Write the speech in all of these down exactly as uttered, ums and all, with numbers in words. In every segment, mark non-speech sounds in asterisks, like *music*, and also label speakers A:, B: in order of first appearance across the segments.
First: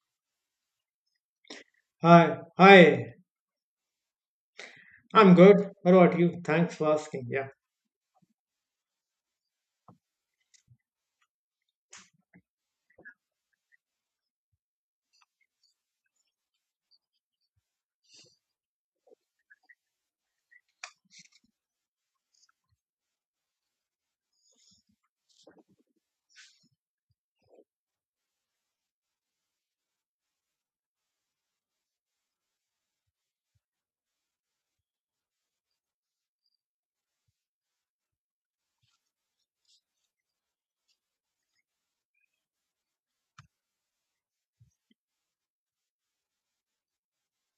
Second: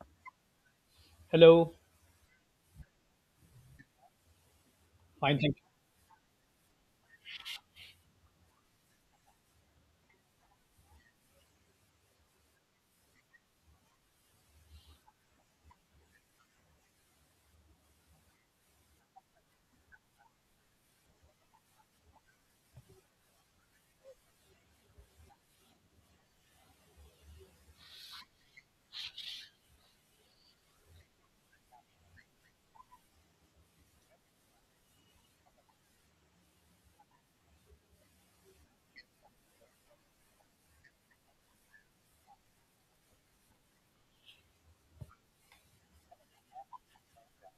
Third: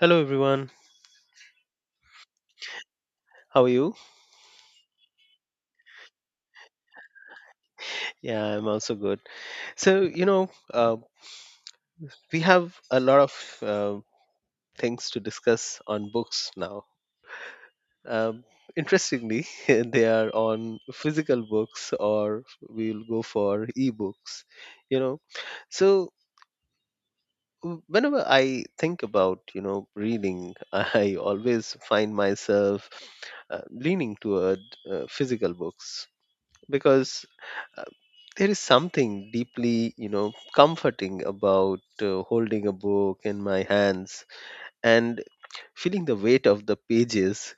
A: Hello, everyone.
B: Hello,
C: Hi, hi.
A: How are you?
C: I'm
B: fine, thank you.
C: good. How about you? Thanks for asking. Yeah.
A: Yeah, I'm also good. So, you know, uh, we have a lot of uh, things to discuss on books now. Um, Interestingly, *laughs* they are on physical books, or we'll go for ebooks, you know. So, w- whenever I think about, you know, reading, *laughs* I always find myself uh, leaning toward uh, physical books because there is something deeply you know comforting about uh, holding a book in my hands and feeling the weight of the pages,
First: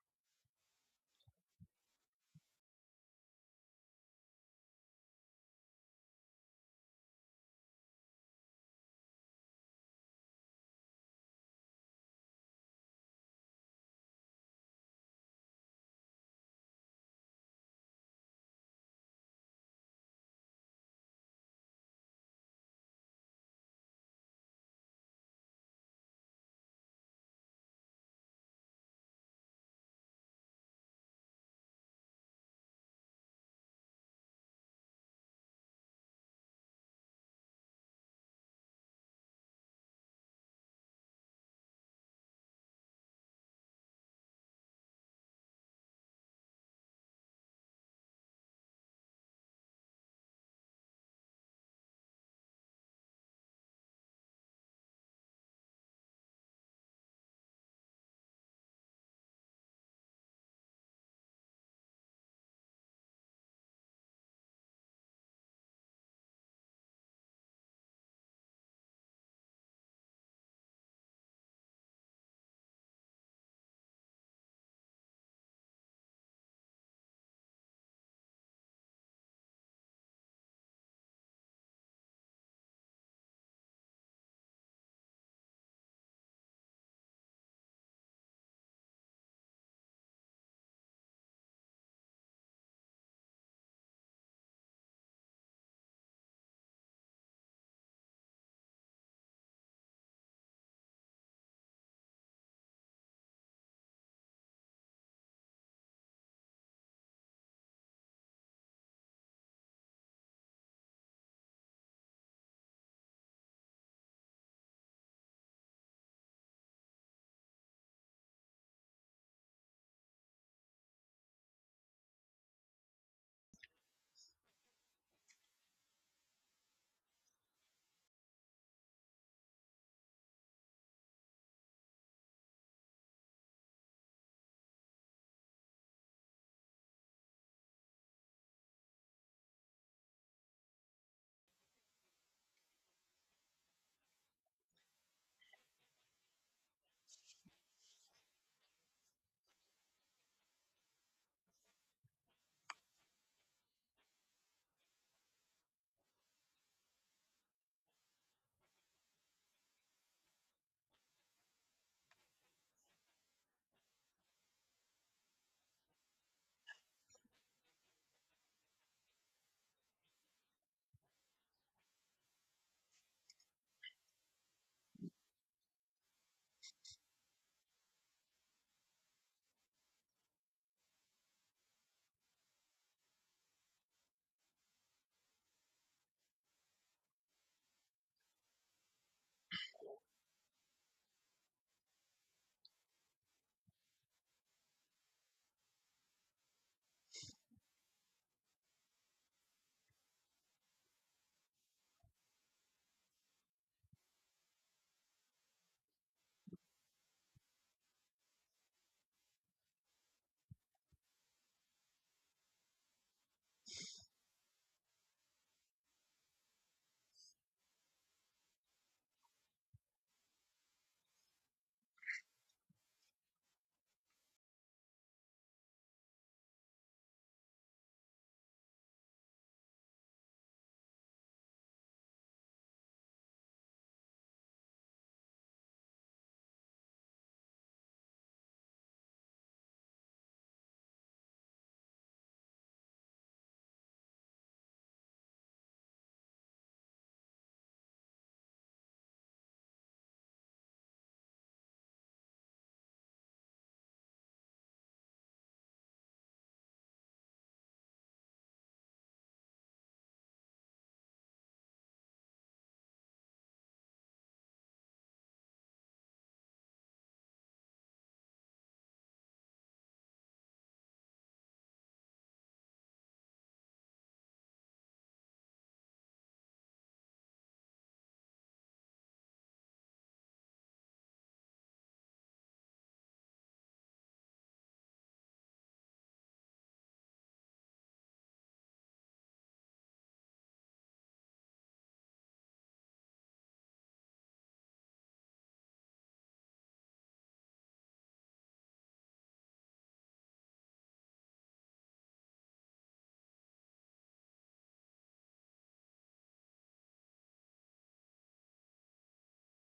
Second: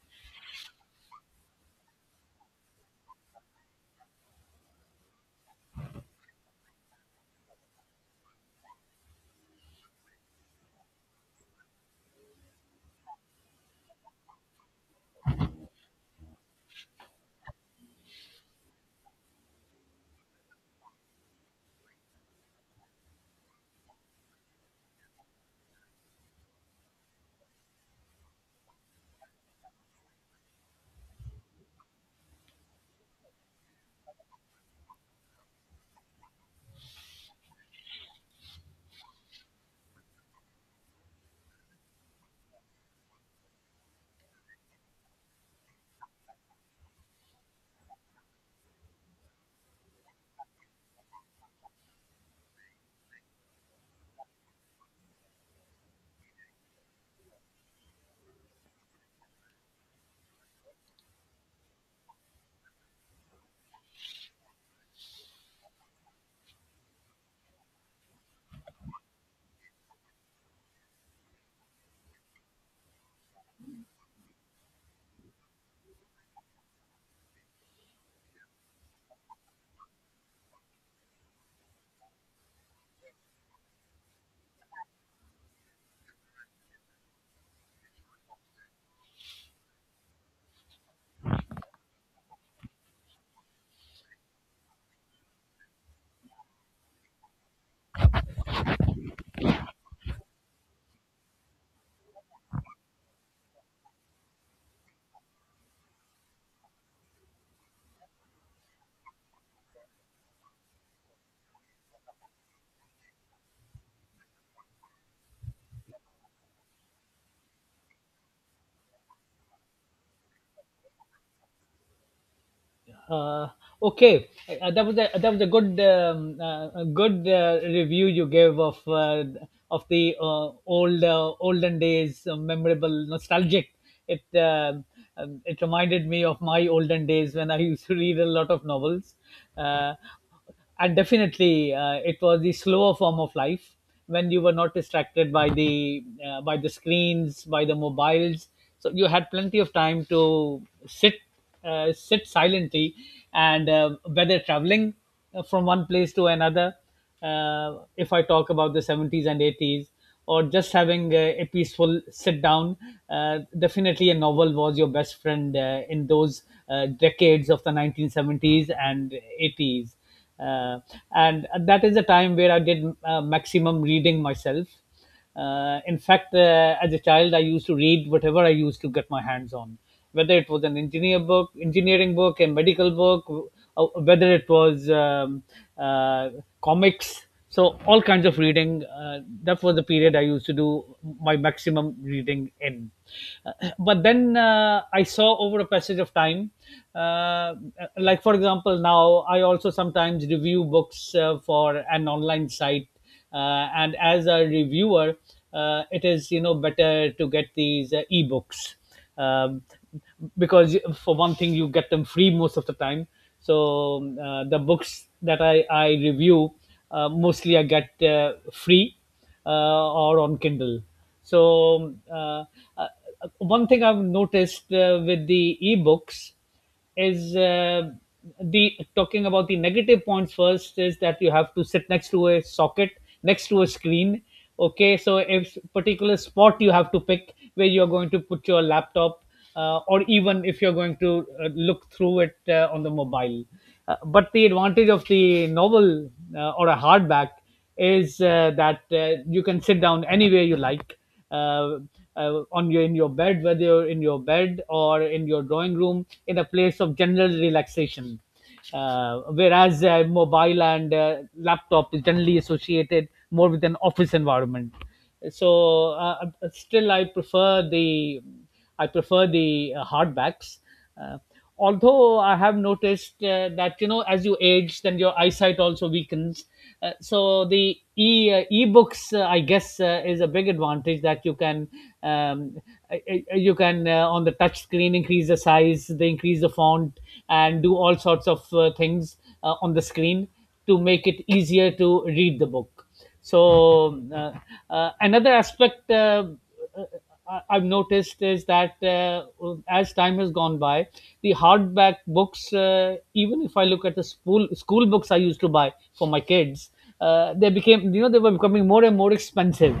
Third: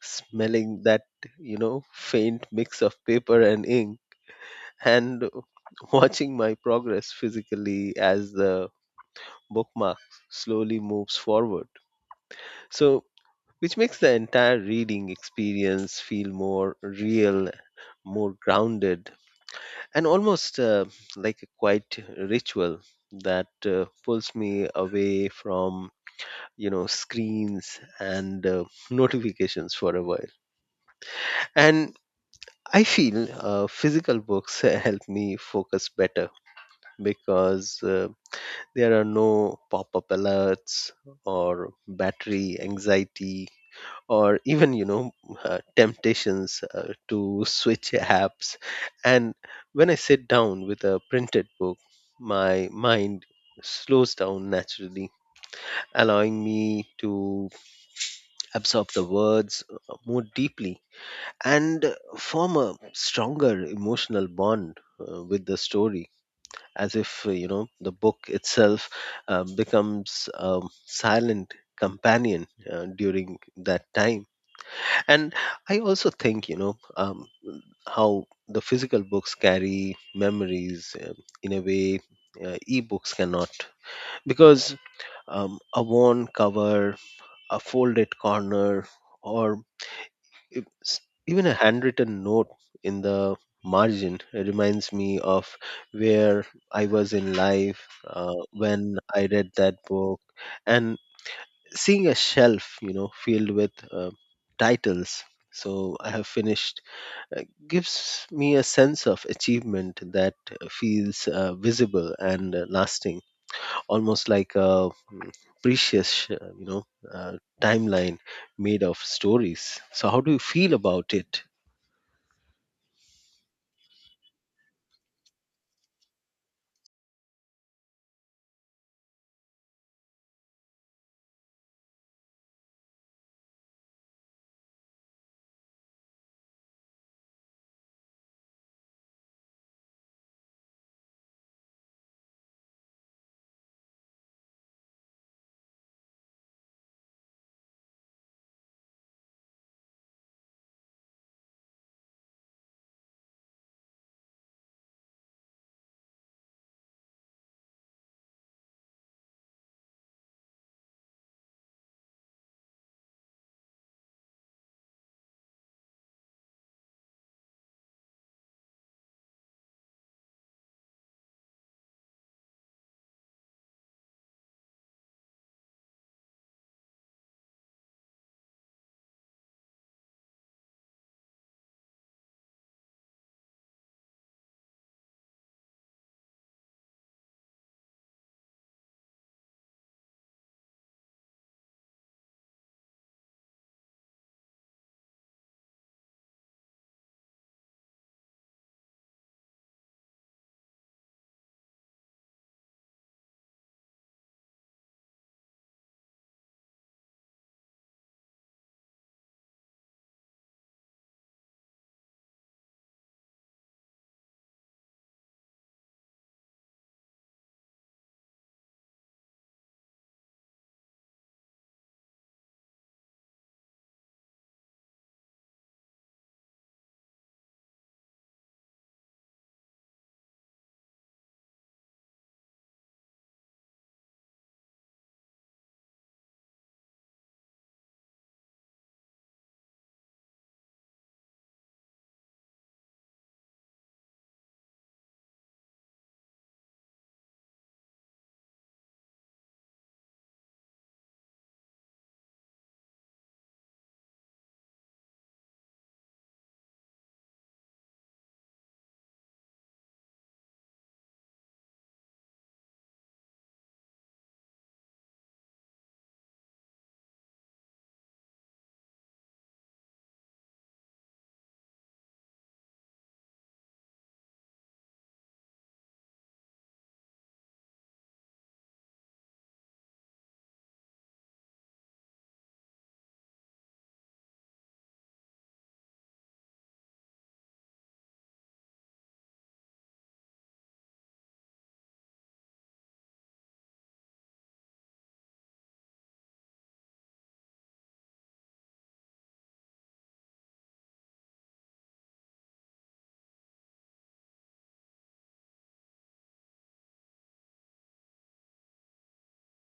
A: smelling that you know faint mix of paper and ink, and *laughs* watching my progress physically as the bookmark slowly moves forward, so which makes the entire reading experience feel more real, more grounded, and almost uh, like a quiet ritual that uh, pulls me away from you know screens and uh, *laughs* notifications for a while. And I feel uh, physical books *laughs* help me focus better because uh, there are no pop-up alerts, or battery anxiety, or even you know uh, temptations uh, to switch apps. And when I sit down with a printed book, my mind slows down naturally, allowing me to absorb the words uh, more deeply, and uh, form a stronger emotional bond uh, with the story, as if uh, you know the book itself uh, becomes a silent companion uh, during that time. And I also think you know um, how the physical books carry memories, um, in a way uh, e-books cannot, because um, a worn cover, a folded corner, or e- s- even a handwritten note in the margin reminds me of where I was in life uh, when I read that book. And seeing a shelf you know filled with uh, titles so I have finished uh, gives me a sense of achievement that feels uh, visible and uh, lasting, almost like a precious, uh, you know, uh, timeline made of stories. So, how do you feel about it?
B: Uh, okay, uh, that was a that was a good um, uh, a good uh, review you gave of uh, of the uh, old uh, olden days, uh, memorable, nostalgic. It um um, it reminded me of my olden days when I used to read a lot of novels. Uh, and definitely uh, it was the slower form of life when you were not distracted by the uh, by the screens, by the mobiles, so you had plenty of time to sit, uh, sit silently, and uh, whether traveling uh, from one place to another, uh, if I talk about the seventies and eighties, or just having a, a peaceful sit down. Uh, definitely a novel was your best friend uh, in those uh, decades of the nineteen seventies and eighties, uh, and that is the time where I did uh, maximum reading myself. Uh, in fact, uh, as a child, I used to read whatever I used to get my hands on, whether it was an engineer book, engineering book, a medical book, w- uh, whether it was um, uh, comics. So all kinds of reading. Uh, that was the period I used to do my maximum reading in. Uh, but then uh, I saw over a passage of time, uh, like for example, now I also sometimes review books uh, for an online site, uh, and as a reviewer, uh, it is, you know, better to get these uh, ebooks, um, because for one thing you get them free most of the time. So uh, the books that i, I review, uh, mostly I get uh, free, uh, or on Kindle. so uh, uh, One thing I've noticed uh, with the ebooks is, uh, the talking about the negative points first, is that you have to sit next to a socket, next to a screen. Okay, so if particular spot you have to pick where you're going to put your laptop, uh, or even if you're going to uh, look through it uh, on the mobile. Uh, but the advantage of the novel, uh, or a hardback, is uh, that uh, you can sit down anywhere you like, uh, uh, on your in your bed, whether you're in your bed or in your drawing room, in a place of general relaxation, uh, whereas uh, mobile and uh, laptop is generally associated more with an office environment. So uh, uh, still i prefer the I prefer the uh, hardbacks. Uh, although I have noticed uh, that, you know, as you age, then your eyesight also weakens. Uh, so the e uh, e-books, uh, I guess, uh, is a big advantage, that you can um, uh, uh, you can uh, on the touch screen increase the size, they increase the font, and do all sorts of uh, things uh, on the screen to make it easier to read the book. So uh, uh, Another aspect uh, uh, I have noticed is that, uh, as time has gone by, the hardback books, uh, even if I look at the school school books I used to buy for my kids, uh, they became, you know, they were becoming more and more expensive.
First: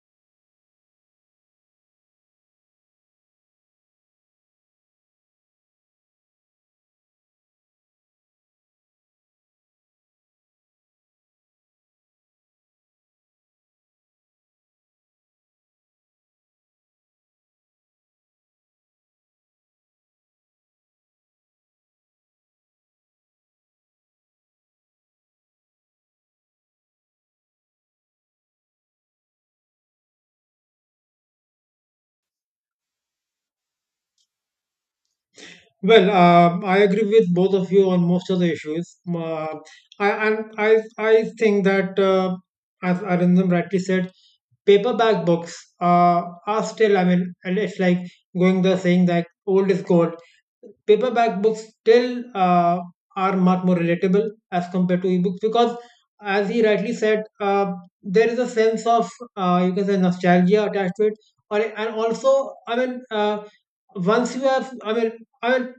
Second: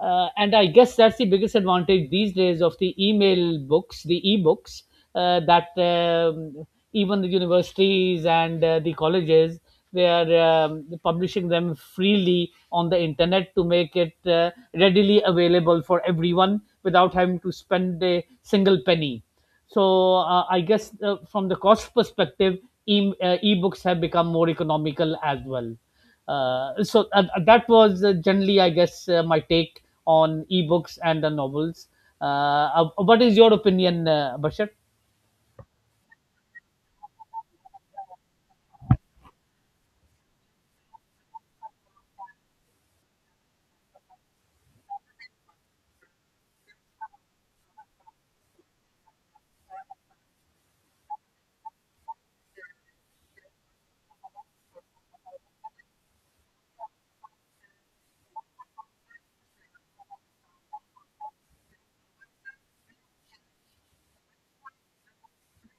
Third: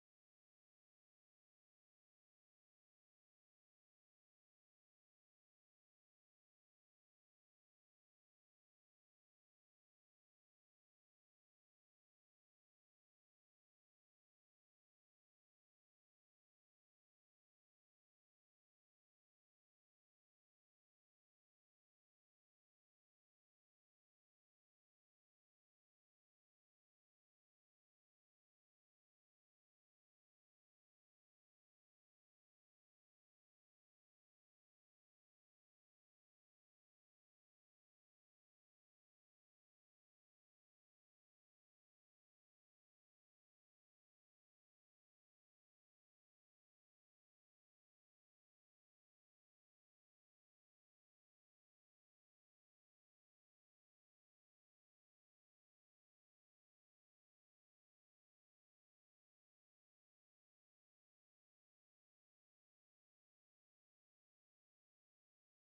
B: Uh, and I guess that's the biggest advantage these days of the email books, the e-books, uh, that um, even the universities and uh, the colleges, they are um, publishing them freely on the internet to make it uh, readily available for everyone without having to spend a single penny. So uh, I guess, uh, from the cost perspective, e- uh, e-books have become more economical as well. Uh, so uh, uh, that was uh, generally, I guess, uh, my take on ebooks and the novels. Uh, uh, what is your opinion, uh, Bashar?
C: Well, um, I agree with both of you on most of the issues. Uh, I, and I, I think that, uh, as Arindam rightly said, paperback books uh, are still, i mean and it's like going, the saying that old is gold. Paperback books still uh, are much more relatable as compared to ebooks, because as he rightly said, uh, there is a sense of, uh, you can say, nostalgia attached to it. Or, and also, i mean uh, once you have, i mean i mean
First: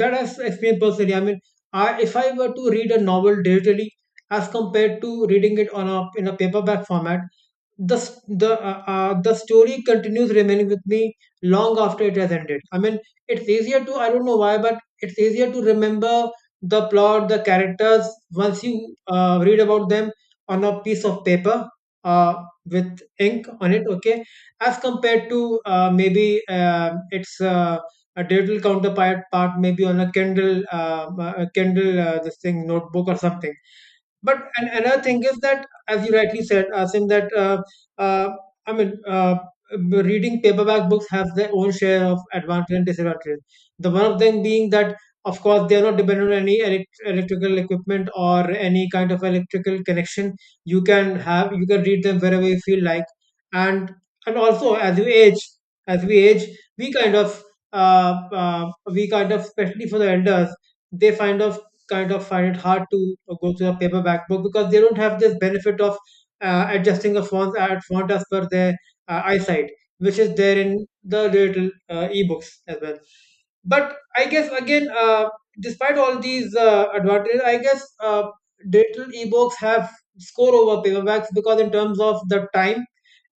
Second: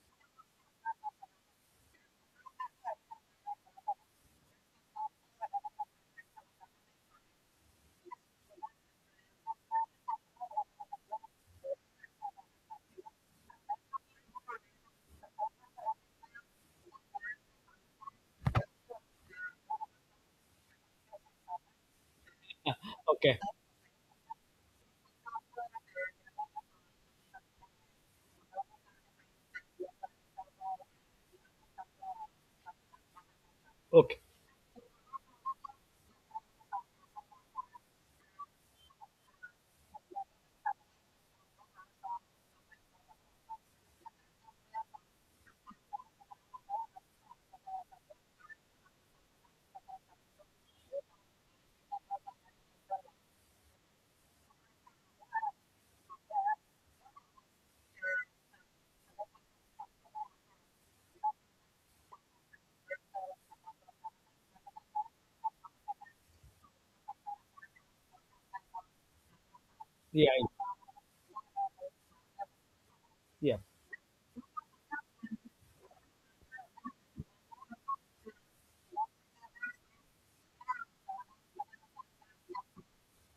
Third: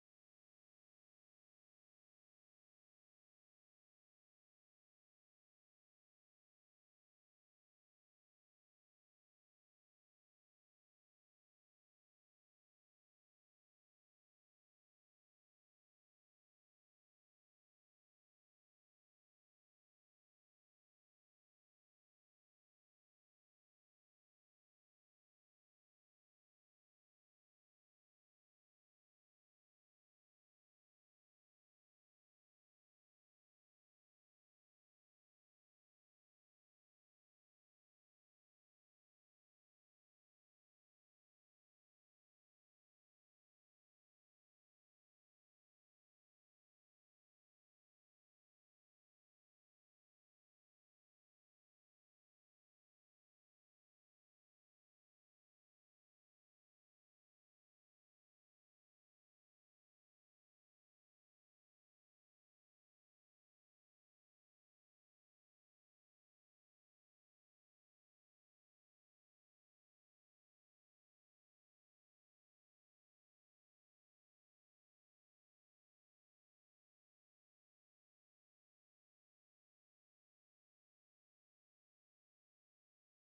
C: that has experienced personally, i mean I, if I were to read a novel digitally as compared to reading it on a in a paperback format, the s- the uh, uh, the story continues remaining with me long after it has ended. I mean it's easier to, I don't know why, but it's easier to remember the plot, the characters, once you uh, read about them on a piece of paper, uh, with
B: Okay,
C: ink on it. Okay. As compared to uh, maybe uh, its uh, a digital counterpart part, maybe on a kindle, uh, uh, kindle, uh, this thing, notebook or something.
B: okay,
C: But an- another thing is that, as you rightly said, Asim, that, uh, uh, I mean, uh, b- reading paperback books have their own share of advantages and disadvantages. The one of them being that, of course, they are not dependent on any elect- electrical equipment or any kind of electrical connection. You can have, you can read them wherever you feel like, and and also as we age, as we age, we kind of, uh, uh, we kind of, especially for the elders, they find of kind of find it hard to go to a paperback book because they don't have this benefit of uh, adjusting the fonts at font as per their uh, eyesight, which
B: yeah,
C: is there in the little uh, ebooks as well.
B: yeah,
C: But I guess again, uh, despite all these uh, advantages, I guess uh, digital ebooks have score over paperbacks, because in terms of the time,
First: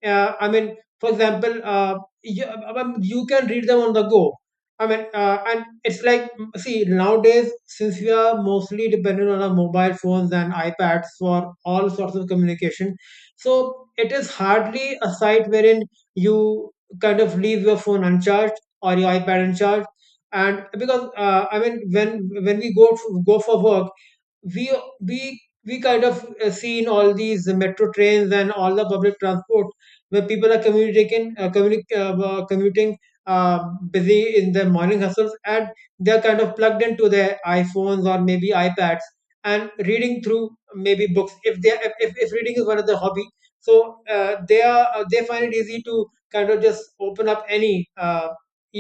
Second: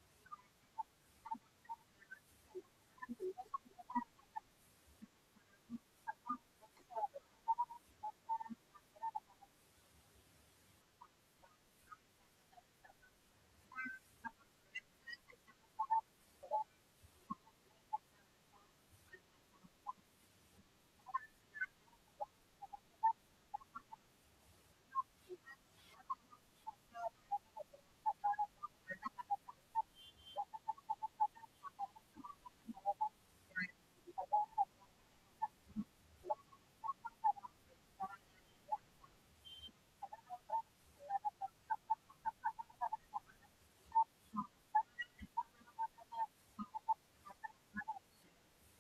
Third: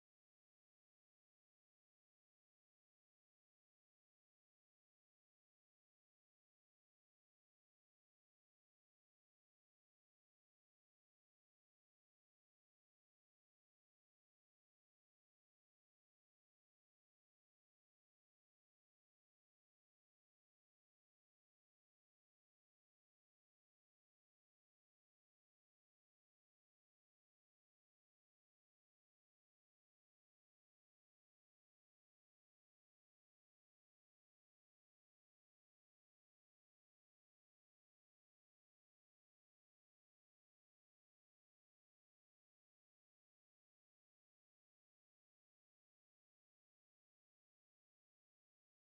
C: uh, I mean, for example, uh, you, um, you can read them on the go. I mean, uh, and it's like, mm, see, nowadays, since we are mostly dependent on our mobile phones and iPads for all sorts of communication, so it is hardly a site wherein you kind of leave your phone uncharged or your iPad uncharged. And because, uh, I mean, when when we go f- go for work, we we we kind of, uh, see in all these metro trains and all the public transport where people are communicating uh, communi- uh, uh, commuting, uh, busy in their morning hustles, and they're kind of plugged into their iPhones or maybe iPads, and reading through maybe books, if they if, if if reading is one of their hobby. So uh, they are uh, they find it easy to kind of just open up any uh,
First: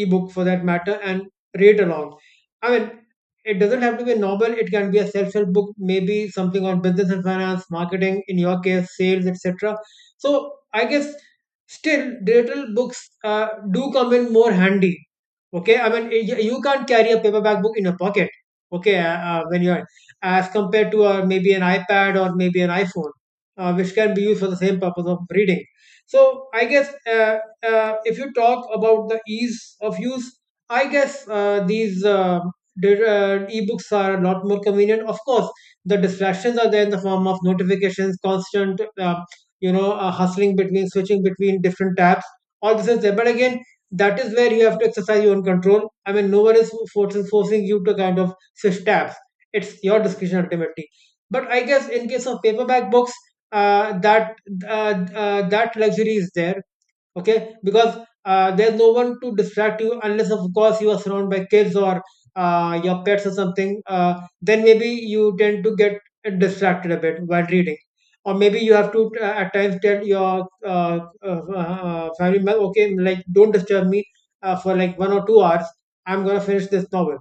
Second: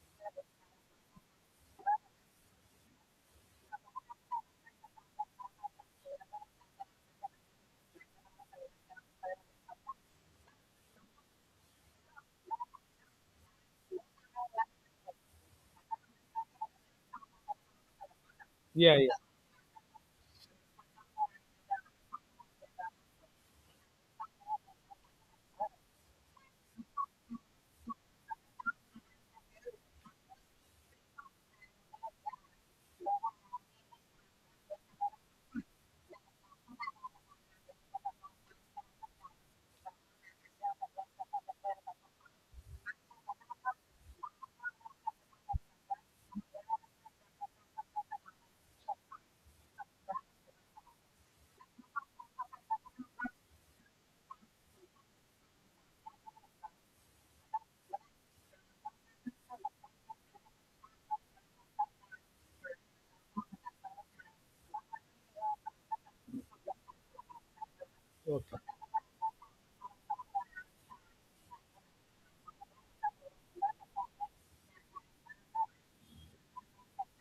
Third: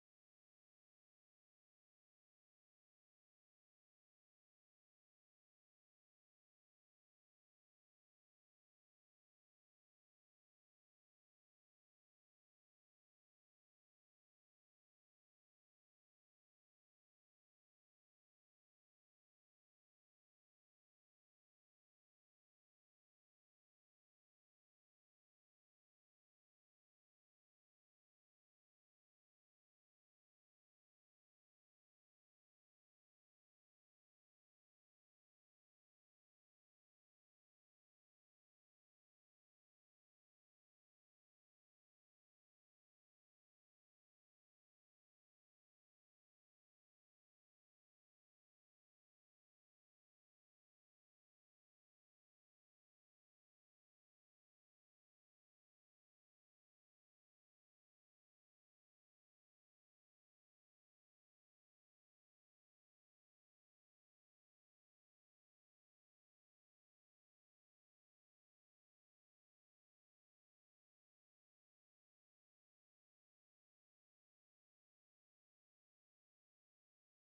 C: ebook for that matter and read along. I mean, it doesn't have to be a novel. It can be a self-help book, maybe something on business and finance, marketing, in your case, sales, et cetera. So I guess still digital books uh, do come in more handy. Okay, I mean, y- you can't carry a paperback book in your pocket.
B: yeah,
C: Okay,
B: yeah.
C: uh, uh, when you're, as compared to uh, maybe an iPad or maybe an iPhone, uh, which can be used for the same purpose of reading. So I guess, uh, uh, if you talk about the ease of use, I guess uh, these uh, did, uh, ebooks are a lot more convenient. Of course, the distractions are there in the form of notifications, constant, uh, you know, uh, hustling between, switching between different tabs. All this is there. But again, that is where you have to exercise your own control. I mean, no one is forcing, forcing you to kind of switch tabs. It's your discretion ultimately. But I guess in case of paperback books, uh, that uh, uh, that luxury is there, okay, because uh, there's no one to distract you, unless of course you are surrounded by kids or uh, your pets or something. Uh, then maybe you tend to get distracted a bit while reading, or
B: Okay.
C: maybe you have to, uh, at times, tell your uh, uh, uh, family member, okay, like, don't disturb me uh, for like one or two hours, I'm going to finish this novel.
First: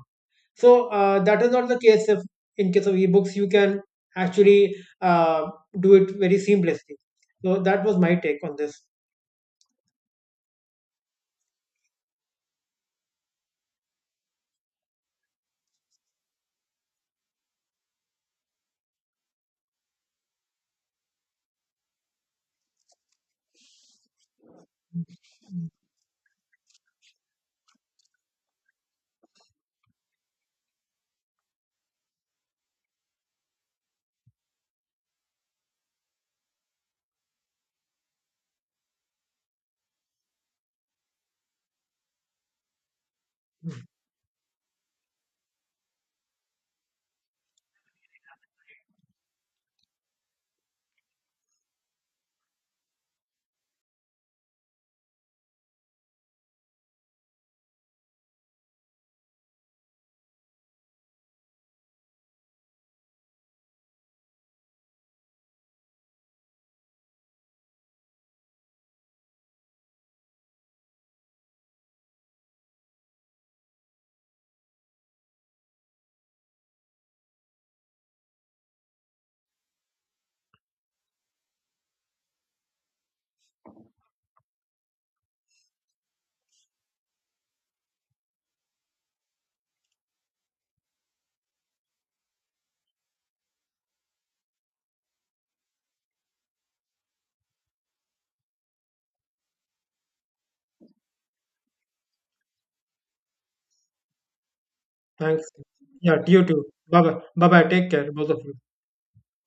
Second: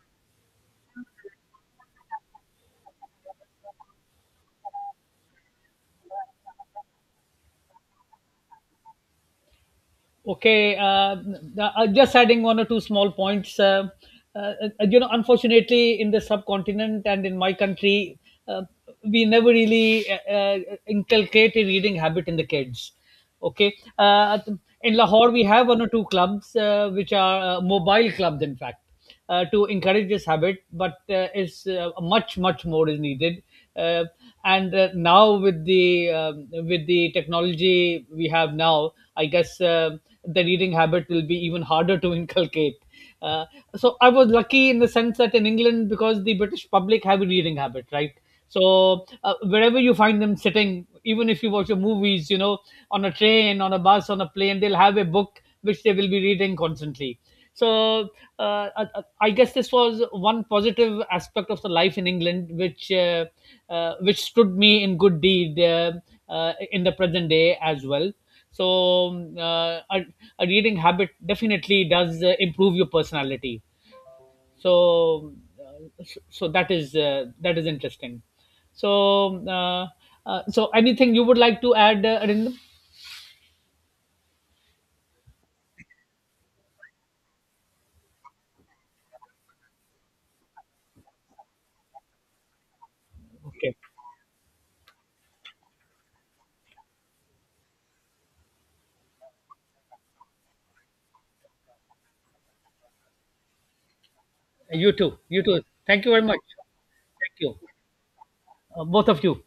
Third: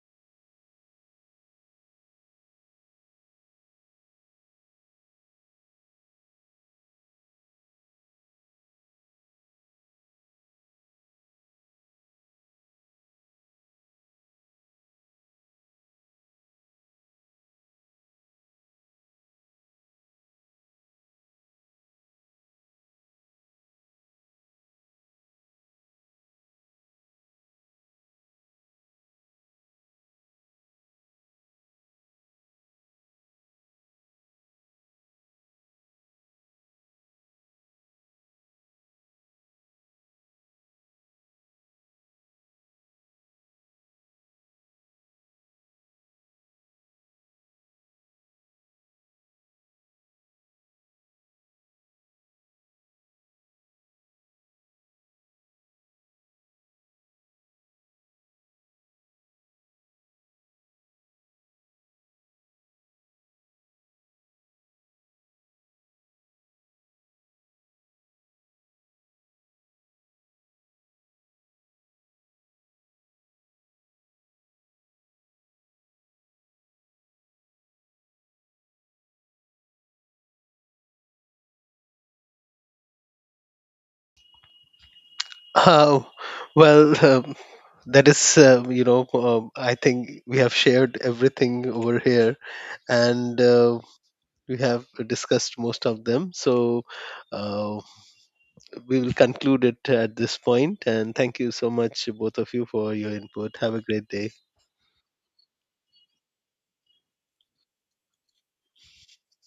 C: So uh, that is not the case. If in case of ebooks, you can actually uh, do it very seamlessly. So that was my take on this.
B: Okay, uh, uh, just adding one or two small points. Uh, uh, you know, unfortunately, in the subcontinent and in my country, uh, we never really uh, uh, inculcate a reading habit in the kids. Okay, uh, in Lahore, we have one or two clubs uh, which are uh, mobile clubs, in fact, uh, to encourage this habit, but uh, is uh, much much more is needed. Uh, and uh, now with the um, with the technology we have now, I guess uh, the reading habit will be even harder to *laughs* inculcate. Uh, so I was lucky in the sense that in England, because the British public have a reading habit, right? So uh, wherever you find them sitting, even if you watch the movies, you know, on a train, on a bus, on a plane, they'll have a book which they will be reading constantly. So uh, I I guess this was one positive aspect of the life in England, which uh, uh, which stood me in good deed uh, uh, in the present day as well. So um, uh, a, a reading habit definitely does uh, improve your personality. So uh, so so that is uh, that is interesting. So uh, uh, so anything you would like to add, uh, Arindam?
A: Uh, well, um, that is, uh, you know, um I think we have shared everything over here, and
B: Okay.
A: uh, we have discussed most of them. So. Uh, we will conclude it at this point. And thank you so much, both of you, for your input. Have a great day.
B: You too. You
C: Thanks.
B: too. Thank you
C: Yeah,
B: very much.
C: you too. Bye bye.
B: Thank
C: Bye
B: you.
C: bye. Take care, both of you.
B: Uh, both of you.